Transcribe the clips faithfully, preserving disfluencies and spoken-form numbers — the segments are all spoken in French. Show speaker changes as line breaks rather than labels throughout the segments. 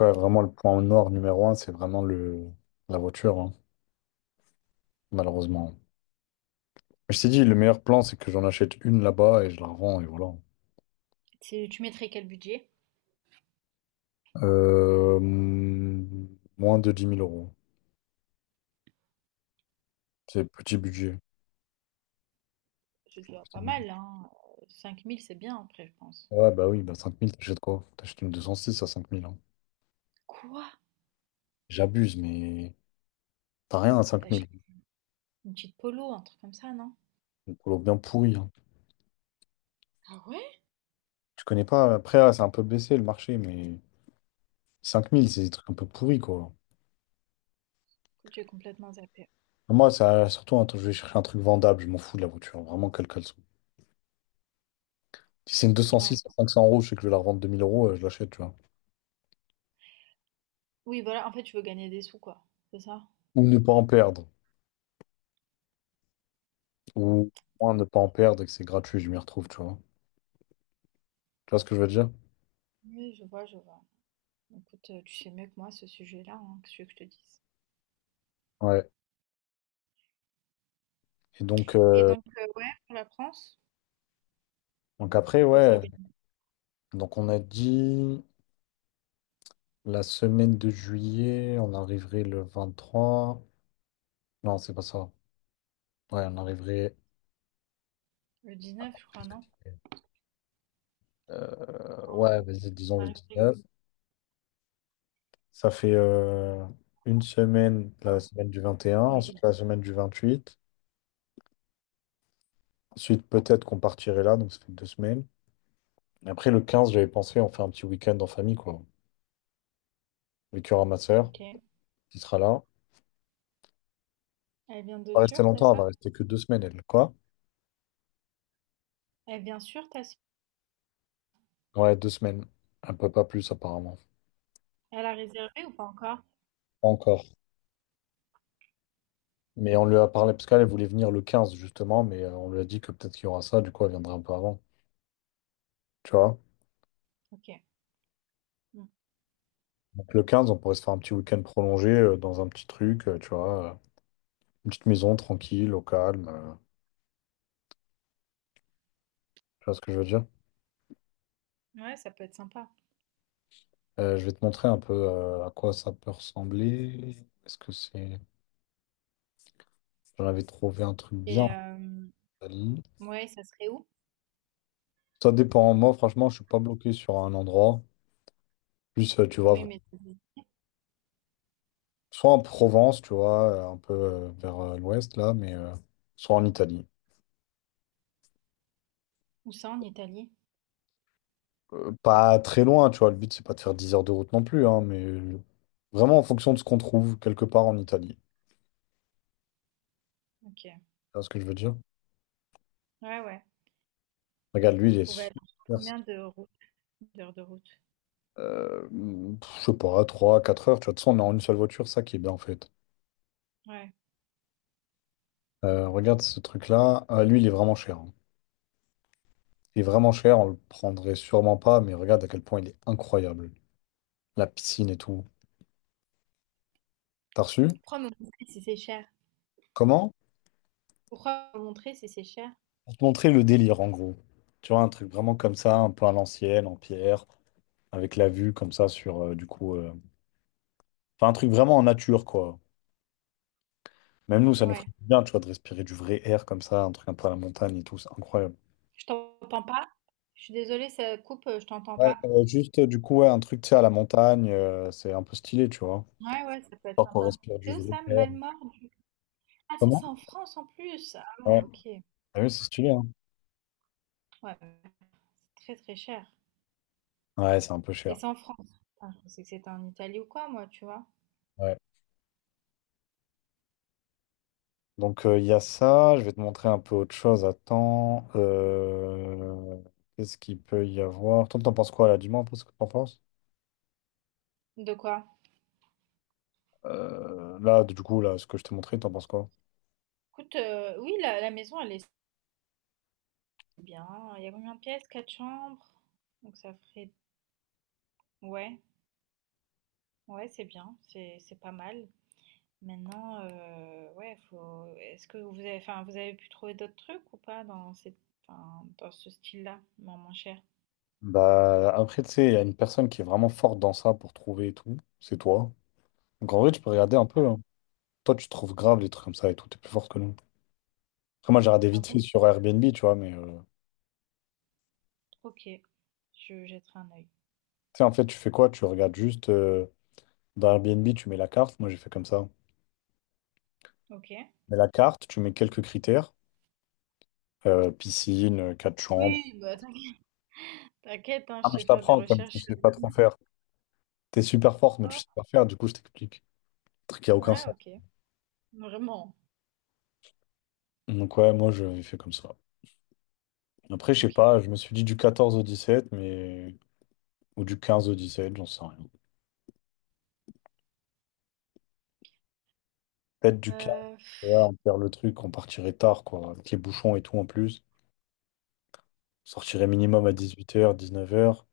Ouais, vraiment, le point noir numéro un, c'est vraiment le... la voiture, hein, malheureusement. Mais je t'ai dit, le meilleur plan, c'est que j'en achète une là-bas et je la revends, et voilà.
Tu tu mettrais quel budget?
Euh, mm, Moins de dix mille euros. C'est petit budget.
C'est déjà
Petit
pas
budget.
mal, hein. Cinq mille, c'est bien après, je pense.
Ouais, bah oui, bah cinq mille t'achètes quoi? T'achètes une deux cent six à cinq mille, hein.
Quoi?
J'abuse, mais t'as rien à cinq mille.
T'achètes- Une petite polo, un truc comme ça, non?
Une polo bien pourrie, hein.
Ah ouais?
Tu connais pas, après, là, c'est un peu baissé le marché, mais cinq mille, c'est des trucs un peu pourris, quoi.
Écoute, j'ai complètement zappé.
Moi, ça, surtout, un truc- je vais chercher un truc vendable, je m'en fous de la voiture, vraiment, quelle qu'elle soit. Si c'est une
Ouais.
deux cent six à cinq cents euros, je sais que je vais la revendre deux mille euros, euh, je l'achète, tu vois.
Oui, voilà, en fait, tu veux gagner des sous, quoi. C'est ça?
Ou ne pas en perdre. Ou au moins ne pas en perdre et que c'est gratuit, je m'y retrouve, tu vois. Tu vois ce que je veux dire?
Oui, je vois, je vois. Écoute, euh, tu sais mieux que moi ce sujet-là, hein, que ce que je te dise.
Ouais. Et donc,
Et
euh,
donc, euh, ouais, pour la France,
donc après,
ça
ouais.
s'organise
Donc on a dit la semaine de juillet, on arriverait le vingt trois. Non, c'est pas ça. Ouais, on arriverait.
le dix-neuf, je crois, non?
Euh, ouais, vas-y, disons
On
le
arrive
dix
le
neuf Ça fait euh, une semaine, la
un.
semaine du vingt et un, ensuite
Oui,
la semaine du vingt huit. Ensuite, peut-être qu'on partirait là, donc ça fait deux semaines. Après, le quinze, j'avais pensé en faire un petit week-end en famille, quoi. Avec il y ma soeur
ok.
qui sera là.
Elle vient
Elle va
de
pas rester
Turc, t'as
longtemps, elle va
ça?
rester que deux semaines, elle. Quoi?
Elle vient sur, t'as ça?
Ouais, deux semaines. Un peu pas plus, apparemment.
Elle a réservé ou pas encore?
Pas encore. Mais on lui a parlé, parce qu'elle elle voulait venir le quinze, justement, mais euh, on lui a dit que peut-être qu'il y aura ça, du coup, elle viendra un peu avant. Tu vois?
Ok. Mm.
Donc le quinze, on pourrait se faire un petit week-end prolongé euh, dans un petit truc, euh, tu vois. Euh, une petite maison tranquille, au calme. Euh, tu vois ce que je veux dire?
Ouais, ça peut être sympa.
Euh, je vais te montrer un peu euh, à quoi ça peut ressembler. Est-ce que c'est... J'en avais trouvé un truc bien
Et
en
euh,
Italie.
ouais, ça serait où?
Ça dépend. Moi, franchement, je suis pas bloqué sur un endroit. Plus, euh, tu vois,
Oui,
vra-
mais
soit en Provence, tu vois, euh, un peu euh, vers euh, l'ouest, là, mais euh, soit en Italie.
où ça en Italie?
Euh, pas très loin, tu vois. Le but, c'est pas de faire dix heures de route non plus, hein, mais euh, vraiment en fonction de ce qu'on trouve quelque part en Italie. Tu
Ok.
vois ce que je veux dire?
Ouais, ouais.
Regarde, lui, il est
Faut aller
super.
combien de route, d'heures de route?
Euh, Pff, je sais pas, trois, quatre heures. Tu vois, de toute façon, on est en une seule voiture, ça qui est bien, en fait.
Ouais.
Euh, regarde ce truc-là. Ah, lui, il est vraiment cher, hein. Il est vraiment cher, on le prendrait sûrement pas, mais regarde à quel point il est incroyable. La piscine et tout. T'as reçu?
Pourquoi me montrer si c'est cher?
Comment?
Pourquoi me montrer si c'est cher?
Pour te montrer le délire, en gros. Tu vois, un truc vraiment comme ça, un peu à l'ancienne, en pierre, avec la vue comme ça sur, euh, du coup... euh, enfin, un truc vraiment en nature, quoi. Même nous, ça nous ferait
Ouais.
du bien, tu vois, de respirer du vrai air comme ça, un truc un peu à la montagne et tout, c'est incroyable.
Je t'entends pas. Je suis désolée, ça coupe, euh, je t'entends
Ouais,
pas.
euh, juste, euh, du coup, ouais, un truc, tu sais, à la montagne, euh, c'est un peu stylé, tu vois.
Ouais, ouais, ça peut être
Histoire qu'on
sympa.
respire
C'est
du
où
vrai
ça,
air.
Malmort? Ah, ça, c'est
Comment?
en France en plus. Ah
Ouais,
ouais, ok. Ouais,
ah oui, c'est stylé, hein.
ouais, c'est très très cher.
Ouais, c'est un peu
Et
cher.
c'est en France. Putain, je pensais que c'était en Italie ou quoi, moi, tu vois?
Ouais. Donc, euh, il y a ça. Je vais te montrer un peu autre chose. Attends. Euh, Qu'est-ce qu'il peut y avoir? Toi, t'en penses quoi là? Dis-moi un peu ce que t'en penses.
De quoi?
Euh, là, du coup, là, ce que je t'ai montré, t'en penses quoi?
Écoute, euh, oui, la, la maison, elle est c'est bien. Il y a combien de pièces? Quatre chambres. Donc ça ferait... Ouais, ouais, c'est bien. C'est, c'est pas mal. Maintenant, euh, ouais, faut... Est-ce que vous avez... Enfin, vous avez pu trouver d'autres trucs ou pas dans cette... enfin, dans ce style-là, moins moins cher?
Bah, après, tu sais, il y a une personne qui est vraiment forte dans ça pour trouver et tout. C'est toi. Donc, en vrai, tu peux regarder un peu, hein. Toi, tu trouves grave les trucs comme ça et tout. T'es plus forte que nous. Après, moi, j'ai regardé
Ah
vite fait
bon?
sur Airbnb, tu vois, mais euh,
Ok. Je jetterai un œil.
tu sais, en fait, tu fais quoi? Tu regardes juste euh, dans Airbnb, tu mets la carte. Moi, j'ai fait comme ça.
Ok.
Tu mets la carte, tu mets quelques critères. Euh, piscine, euh, quatre chambres.
Oui, bah t'inquiète, t'inquiète, hein,
Ah,
je
mais
sais
je
faire des
t'apprends, comme tu
recherches.
sais pas trop faire. T'es super forte, mais tu
Oh,
sais pas faire, du coup, je t'explique. Un truc qui a aucun
ouais,
sens.
ok. Vraiment.
Donc, ouais, moi, j'avais fait comme ça. Après, je sais
Ok.
pas, je me suis dit du quatorze au dix sept, mais. Ou du quinze au dix sept, j'en sais rien. Peut-être du quinze,
Euh,
tu vois, on perd le truc, on partirait tard, quoi, avec les bouchons et tout en plus. On sortirait minimum à dix-huit heures, dix-neuf heures.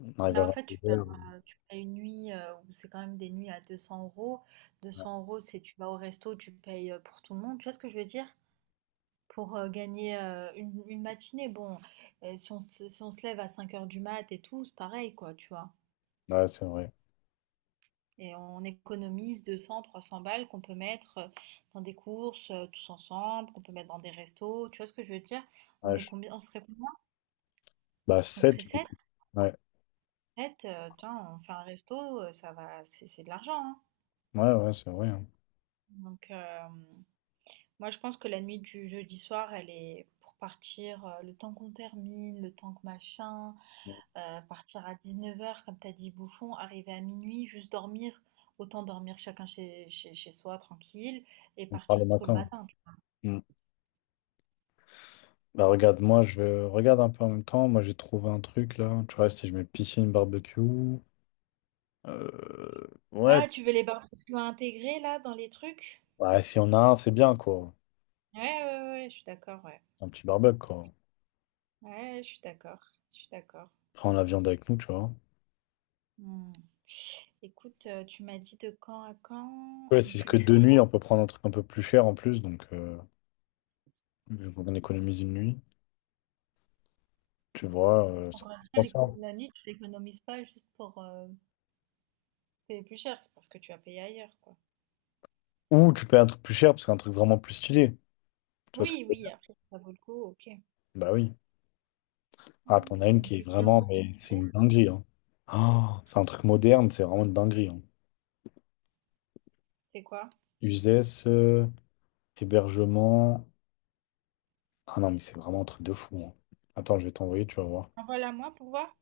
On arrive
Mais
à
en fait, tu
vingt-deux
perds,
heures.
heu, tu payes une nuit, heu, où c'est quand même des nuits à deux cents €. deux cents euros deux cents euros, c'est tu vas au resto, tu payes, heu, pour tout le monde. Tu vois ce que je veux dire? Pour, heu, gagner, heu, une une matinée, bon, heu, si on se si on se lève à cinq heures du mat et tout, c'est pareil quoi, tu vois?
Ouais, c'est vrai.
Et on économise deux cent à trois cents balles qu'on peut mettre, heu, dans des courses, heu, tous ensemble, qu'on peut mettre dans des restos. Tu vois ce que je veux dire? On
Ouais,
est
je-
combien on serait combien?
Bah,
On
sept
serait
du
sept
coup. Ouais,
sept euh, tiens, on fait un resto, heu, ça va c'est c'est de l'argent, hein.
ouais, ouais, c'est vrai, hein.
Donc, hem Moi, je pense que la nuit du jeudi soir, elle est pour partir euh, le temps qu'on termine, le temps que machin, euh, partir à dix-neuf heures comme t'as dit, bouchon, arriver à minuit, juste dormir, autant dormir chacun chez, chez, chez soi, tranquille, et
On parle le
partir tôt le
matin.
matin.
Bah regarde, moi je regarde un peu en même temps. Moi j'ai trouvé un truc là. Tu vois, si je mets piscine, barbecue. Euh, ouais,
Ah, tu veux les barbecues à intégrer là dans les trucs?
ouais, si on a un, c'est bien quoi.
Ouais, ouais, ouais, ouais, je suis d'accord, ouais.
Un petit barbecue quoi.
Ouais, je suis d'accord, je suis d'accord.
Prends la viande avec nous, tu vois.
Hmm. Écoute, euh, tu m'as dit de quand à quand
Ouais, si c'est que deux
durer.
nuits, on peut prendre un truc un peu plus cher en plus. Donc, euh, vu qu'on économise une nuit, tu vois, euh, ça
Encore
peut
une
se
fois,
penser,
l'éco-
hein.
la nuit, tu l'économises pas juste pour, euh, c'est plus cher, c'est parce que tu as payé ailleurs, quoi.
Ou tu payes un truc plus cher parce qu'un truc vraiment plus stylé. Tu vois ce que
Oui,
je veux
oui,
dire?
après, si ça vaut le coup, ok.
Bah oui. Ah, t'en
Hmm.
as une
Donc,
qui est
du quinze
vraiment,
au
mais c'est
dix-sept,
une dinguerie, hein. Ah c'est un truc moderne, c'est vraiment une dinguerie, hein.
c'est quoi?
Uzès. euh, Hébergement. Ah non, mais c'est vraiment un truc de fou, hein. Attends, je vais t'envoyer, tu vas voir.
Envoie-la moi pour voir.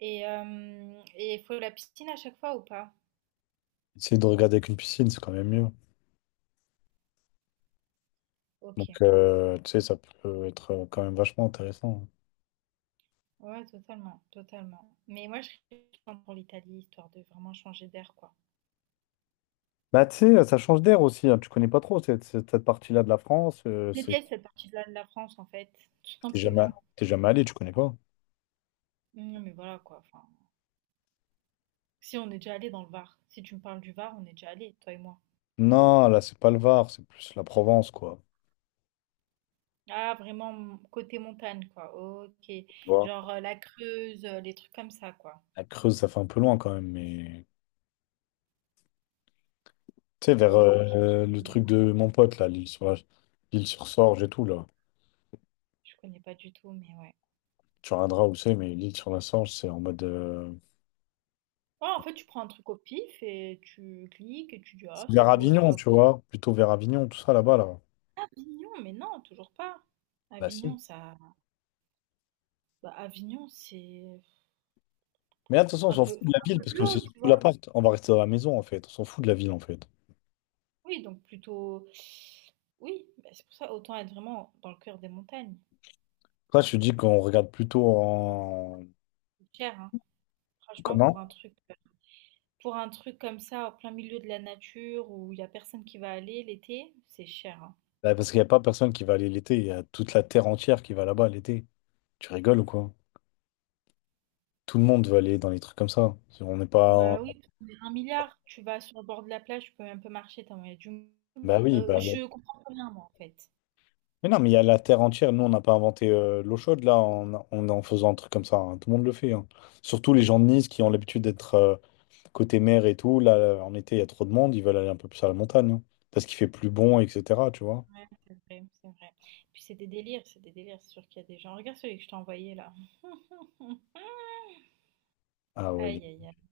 Et euh, et il faut la piscine à chaque fois ou pas?
Essayer de regarder avec une piscine, c'est quand même mieux.
Ok.
Donc, euh, tu sais, ça peut être euh, quand même vachement intéressant.
Ouais, totalement, totalement. Mais moi, je serais contente pour l'Italie, histoire de vraiment changer d'air, quoi.
Bah, tu sais, ça change d'air aussi, hein. Tu connais pas trop cette, cette- cette partie-là de la France. Euh,
Je
c'est,
déteste cette partie-là de la France, en fait, tout
t'es jamais,
simplement.
t'es jamais allé, tu connais pas.
Non, mais voilà, quoi. Enfin, si on est déjà allé dans le Var. Si tu me parles du Var, on est déjà allé, toi et moi.
Non, là, c'est pas le Var, c'est plus la Provence, quoi.
Ah, vraiment, m- côté montagne, quoi. Ok.
Tu vois.
Genre euh, la Creuse, euh, les trucs comme ça, quoi.
La Creuse, ça fait un peu loin quand même, mais tu sais, vers
Ok.
euh, le truc
Hmm.
de mon pote, là, l'île sur la- l'île sur Sorge et tout, là.
Je connais pas du tout, mais ouais.
Tu regarderas où c'est, mais l'île sur la Sorge, c'est en mode. euh,
Ouais, en fait, tu prends un truc au pif et tu cliques et tu dis,
C'est
ah, c'est
vers
beau, c'est
Avignon,
pas beau.
tu vois. Plutôt vers Avignon, tout ça là-bas, là.
Avignon, mais non, toujours pas.
Bah
Avignon,
si.
ça. Bah, Avignon, c'est
Mais là, de toute façon, on
un
s'en
peu,
fout de la
un
ville
peu
parce
plus
que c'est
haut, tu
surtout
vois.
l'appart. On va rester dans la maison, en fait. On s'en fout de la ville, en fait.
Oui, donc plutôt. Oui, bah, c'est pour ça, autant être vraiment dans le cœur des montagnes.
Là, je te dis qu'on regarde plutôt en
C'est cher, hein. Franchement,
commun.
pour un truc. euh, Pour un truc comme ça, en plein milieu de la nature, où il y a personne qui va aller l'été, c'est cher, hein.
Bah, parce qu'il n'y a pas personne qui va aller l'été. Il y a toute la terre entière qui va là-bas l'été. Tu rigoles ou quoi? Tout le monde veut aller dans les trucs comme ça. Si on n'est pas.
Bah oui, parce que un milliard. Tu vas sur le bord de la plage, tu peux même pas marcher, t'as moyen du...
Bah oui,
Euh,
bah il y
je
a-
comprends pas bien, moi, en fait.
Mais non, mais il y a la terre entière. Nous, on n'a pas inventé euh, l'eau chaude, là, en, en, en faisant un truc comme ça, hein. Tout le monde le fait, hein. Surtout les gens de Nice qui ont l'habitude d'être euh, côté mer et tout, là, en été, il y a trop de monde, ils veulent aller un peu plus à la montagne, hein, parce qu'il fait plus bon, et cetera, tu vois.
Ouais, c'est vrai, c'est vrai. Puis c'est des délires, c'est des délires. C'est sûr qu'il y a des gens. Regarde celui que je t'ai envoyé, là.
Ah ouais.
Aïe, aïe, aïe.